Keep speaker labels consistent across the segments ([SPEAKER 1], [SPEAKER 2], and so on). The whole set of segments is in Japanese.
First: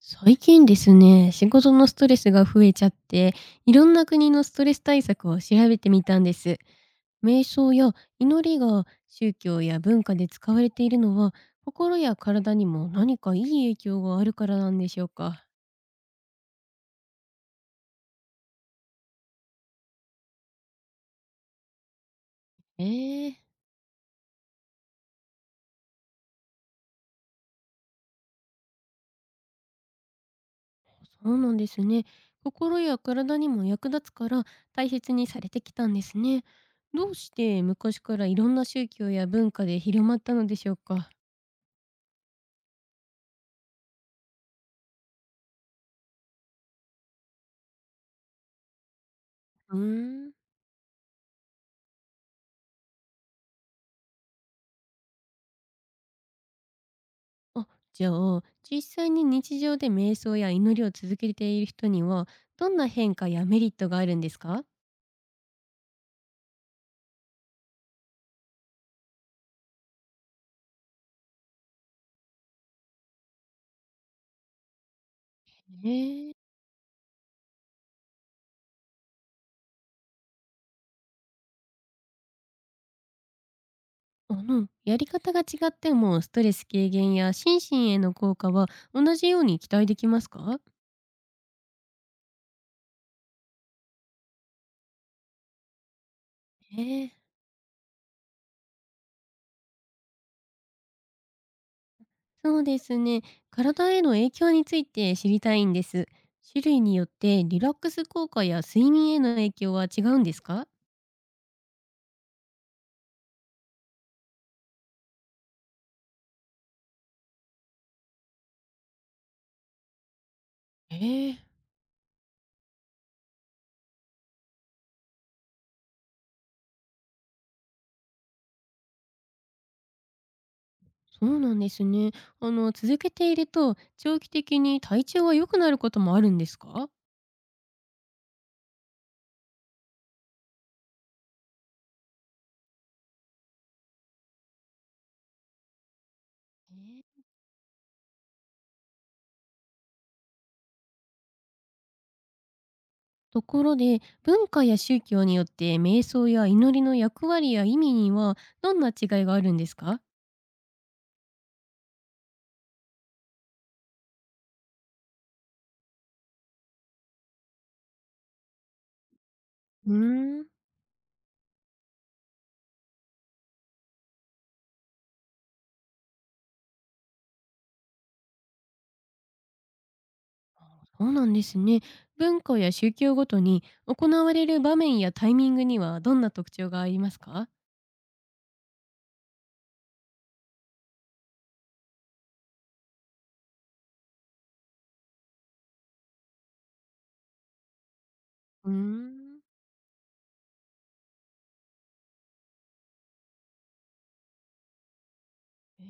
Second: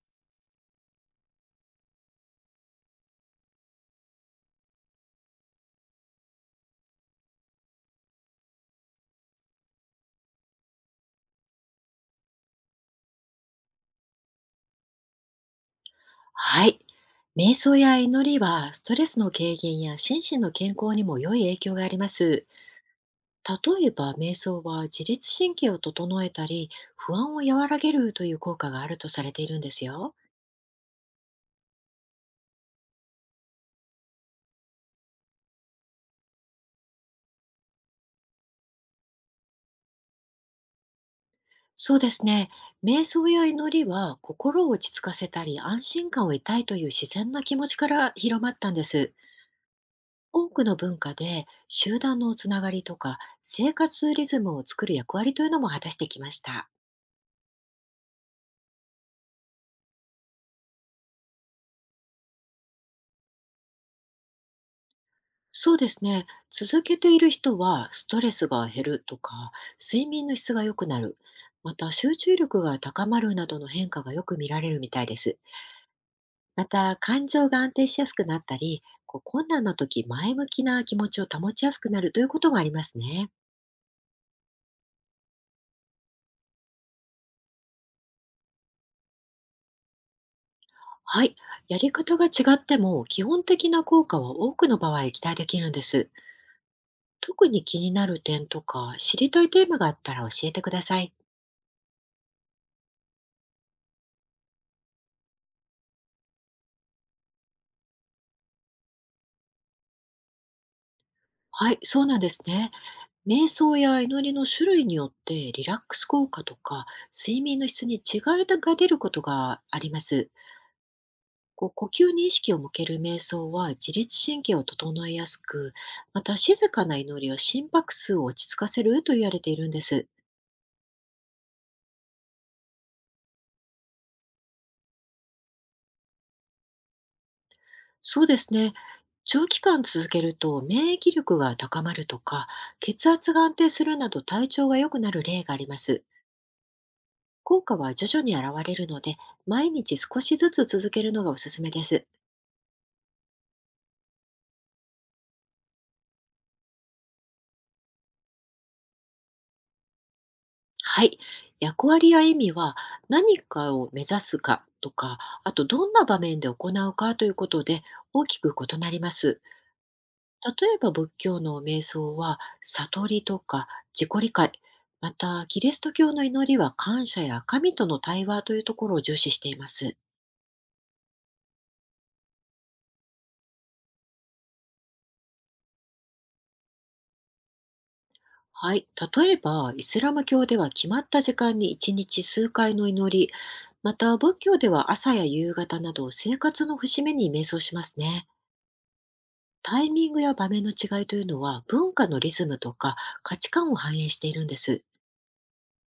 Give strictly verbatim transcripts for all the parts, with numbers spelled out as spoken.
[SPEAKER 1] 最近ですね、仕事のストレスが増えちゃって、いろんな国のストレス対策を調べてみたんです。瞑想や祈りが宗教や文化で使われているのは、心や体にも何かいい影響があるからなんでしょうか。
[SPEAKER 2] はい。瞑想や祈りは、ストレスの軽減や心身の健康にも良い影響があります。
[SPEAKER 1] えー、
[SPEAKER 2] 例えば、瞑想は自律神経を整えたり、不安を和らげるという効果があるとされているんですよ。
[SPEAKER 1] そうなんですね。心や体にも役立つから大切にされてきたんですね。どうして昔からいろんな宗教や文化で広まったのでしょうか。
[SPEAKER 2] そうですね。瞑想や祈りは、心を落ち着かせたり、安心感を得たいという自然な気持ちから広まったんです。
[SPEAKER 1] うーん。
[SPEAKER 2] 多くの文化で、集団のつながりとか、生活リズムを作る役割というのも果たしてきました。
[SPEAKER 1] あ、じゃあ、実際に日常で瞑想や祈りを続けている人には、どんな変化やメリットがあるんですか？
[SPEAKER 2] そうですね。続けている人は、ストレスが減るとか、睡眠の質が良くなる、また集中力が高まるなどの変化がよく見られるみたいです。
[SPEAKER 1] へえ。
[SPEAKER 2] また、感情が安定しやすくなったり、こう困難な時、前向きな気持ちを保ちやすくなるということもありますね。
[SPEAKER 1] あの、やり方が違っても、ストレス軽減や心身への効果は同じように期待できますか？
[SPEAKER 2] はい。やり方が違っても、基本的な効果は多くの場合期待できるんです。
[SPEAKER 1] へえ。
[SPEAKER 2] 特に気になる点とか、知りたいテーマがあったら教えてください。
[SPEAKER 1] そうですね。体への影響について知りたいんです。種類によってリラックス効果や睡眠への影響は違うんですか？
[SPEAKER 2] はい、そうなんですね。瞑想や祈りの種類によって、リラックス効果とか睡眠の質に違いが出ることがあります。
[SPEAKER 1] ええ。
[SPEAKER 2] こう呼吸に意識を向ける瞑想は自律神経を整えやすく、また静かな祈りは心拍数を落ち着かせると言われているんです。
[SPEAKER 1] そうなんですね。あの、続けていると長期的に体調が良くなることもあるんですか？
[SPEAKER 2] そうですね。長期間続けると免疫力が高まるとか、血圧が安定するなど、体調が良くなる例があります。
[SPEAKER 1] えー。
[SPEAKER 2] 効果は徐々に現れるので、毎日少しずつ続けるのがおすすめです。
[SPEAKER 1] ところで、文化や宗教によって瞑想や祈りの役割や意味にはどんな違いがあるんですか？
[SPEAKER 2] はい。役割や意味は、何かを目指すかとか、あとどんな場面で行うかということで大きく異なります。
[SPEAKER 1] うーん。
[SPEAKER 2] 例えば仏教の瞑想は悟りとか自己理解、またキリスト教の祈りは感謝や神との対話というところを重視しています。
[SPEAKER 1] そうなんですね。文化や宗教ごとに行われる場面やタイミングにはどんな特徴がありますか？
[SPEAKER 2] はい。例えばイスラム教では決まった時間に一日数回の祈り、また仏教では朝や夕方など生活の節目に瞑想しますね。
[SPEAKER 1] うーん。
[SPEAKER 2] タイミングや場面の違いというのは、文化のリズムとか価値観を反映しているんです。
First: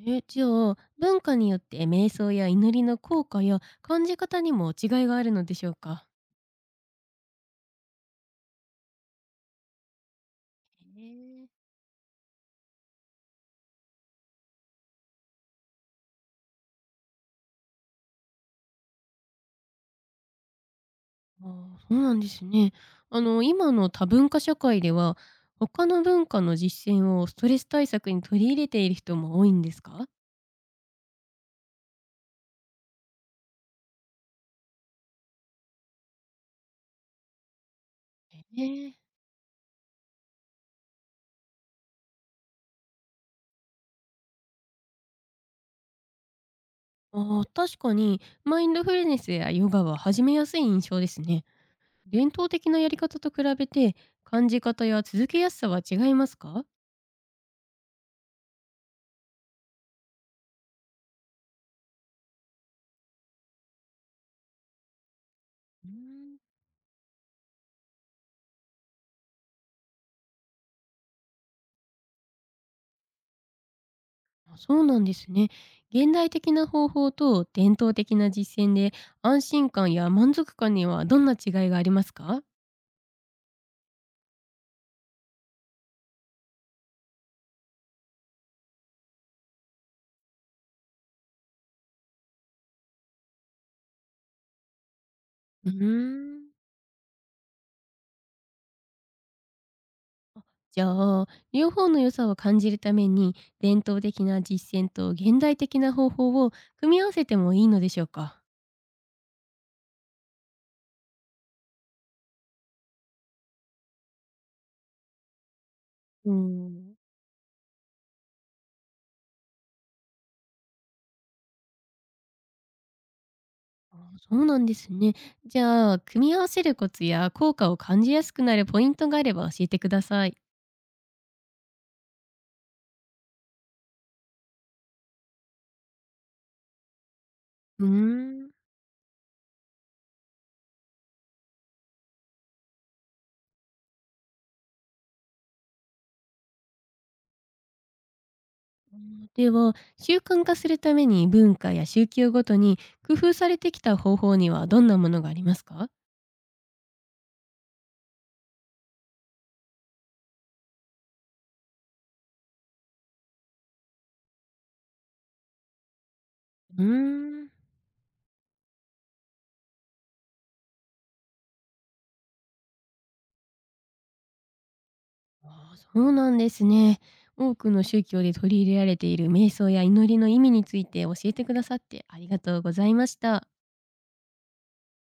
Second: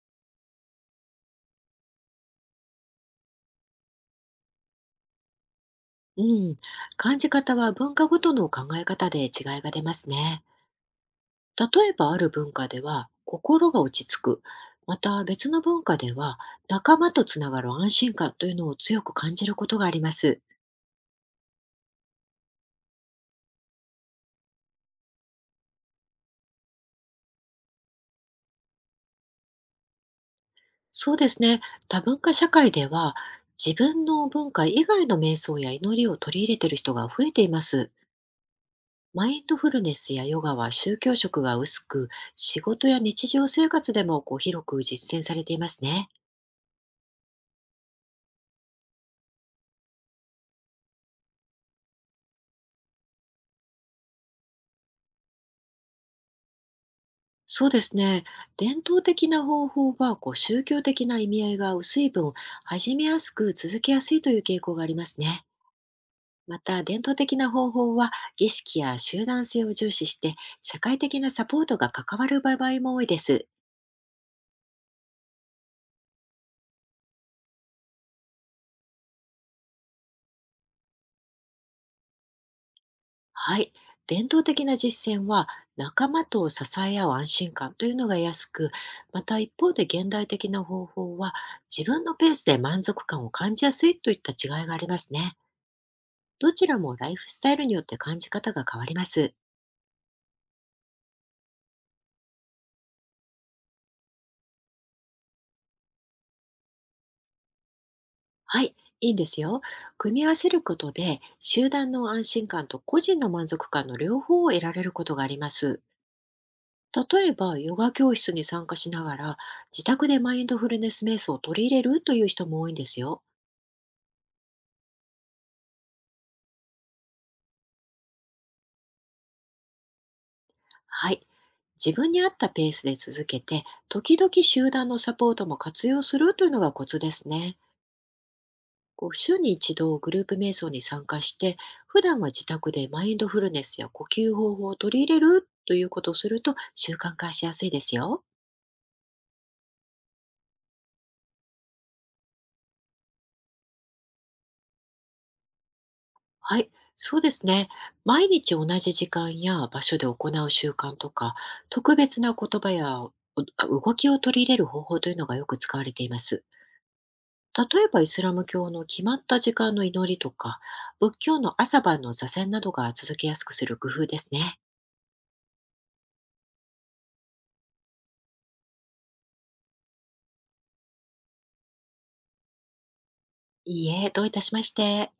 [SPEAKER 1] えー、じゃあ文化によって瞑想や祈りの効果や感じ方にも違いがあるのでしょうか？
[SPEAKER 2] うん、感じ方は文化ごとの考え方で違いが出ますね。
[SPEAKER 1] へえ。
[SPEAKER 2] 例えばある文化では心が落ち着く、また別の文化では仲間とつながる安心感というのを強く感じることがあります。
[SPEAKER 1] ああ、そうなんですね。あの、今の多文化社会では、他の文化の実践をストレス対策に取り入れている人も多いんですか？
[SPEAKER 2] そうですね、多文化社会では自分の文化以外の瞑想や祈りを取り入れている人が増えています。
[SPEAKER 1] ええ。
[SPEAKER 2] マインドフルネスやヨガは宗教色が薄く、仕事や日常生活でもこう広く実践されていますね。
[SPEAKER 1] ああ、確かにマインドフルネスやヨガは始めやすい印象ですね。伝統的なやり方と比べて、感じ方や続けやすさは違いますか？
[SPEAKER 2] そうですね。伝統的な方法はこう宗教的な意味合いが薄い分、始めやすく続けやすいという傾向がありますね。
[SPEAKER 1] うーん。
[SPEAKER 2] また、伝統的な方法は儀式や集団性を重視して、社会的なサポートが関わる場合も多いです。
[SPEAKER 1] あ、そうなんですね。現代的な方法と伝統的な実践で、安心感や満足感にはどんな違いがありますか？
[SPEAKER 2] はい。伝統的な実践は仲間と支え合う安心感というのが安く、また一方で現代的な方法は自分のペースで満足感を感じやすいといった違いがありますね。
[SPEAKER 1] うーん。
[SPEAKER 2] どちらもライフスタイルによって感じ方が変わります。
[SPEAKER 1] じゃあ、両方の良さを感じるために、伝統的な実践と現代的な方法を組み合わせてもいいのでしょうか？
[SPEAKER 2] はい。いいんですよ。組み合わせることで、集団の安心感と個人の満足感の両方を得られることがあります。
[SPEAKER 1] うーん。
[SPEAKER 2] 例えば、ヨガ教室に参加しながら自宅でマインドフルネス瞑想を取り入れるという人も多いんですよ。
[SPEAKER 1] あ、そうなんですね。じゃあ、組み合わせるコツや効果を感じやすくなるポイントがあれば教えてください。
[SPEAKER 2] はい。自分に合ったペースで続けて、時々集団のサポートも活用するというのがコツですね。
[SPEAKER 1] うーん。
[SPEAKER 2] こう週に一度グループ瞑想に参加して、普段は自宅でマインドフルネスや呼吸方法を取り入れるということをすると、習慣化しやすいですよ。
[SPEAKER 1] うん、では、習慣化するために文化や宗教ごとに工夫されてきた方法にはどんなものがありますか？
[SPEAKER 2] はい。そうですね。毎日同じ時間や場所で行う習慣とか、特別な言葉やお動きを取り入れる方法というのがよく使われています。
[SPEAKER 1] うーん。
[SPEAKER 2] 例えばイスラム教の決まった時間の祈りとか、仏教の朝晩の座禅などが続けやすくする工夫ですね。
[SPEAKER 1] ああ、そうなんですね。多くの宗教で取り入れられている瞑想や祈りの意味について教えてくださってありがとうございました。
[SPEAKER 2] いいえ、どういたしまして。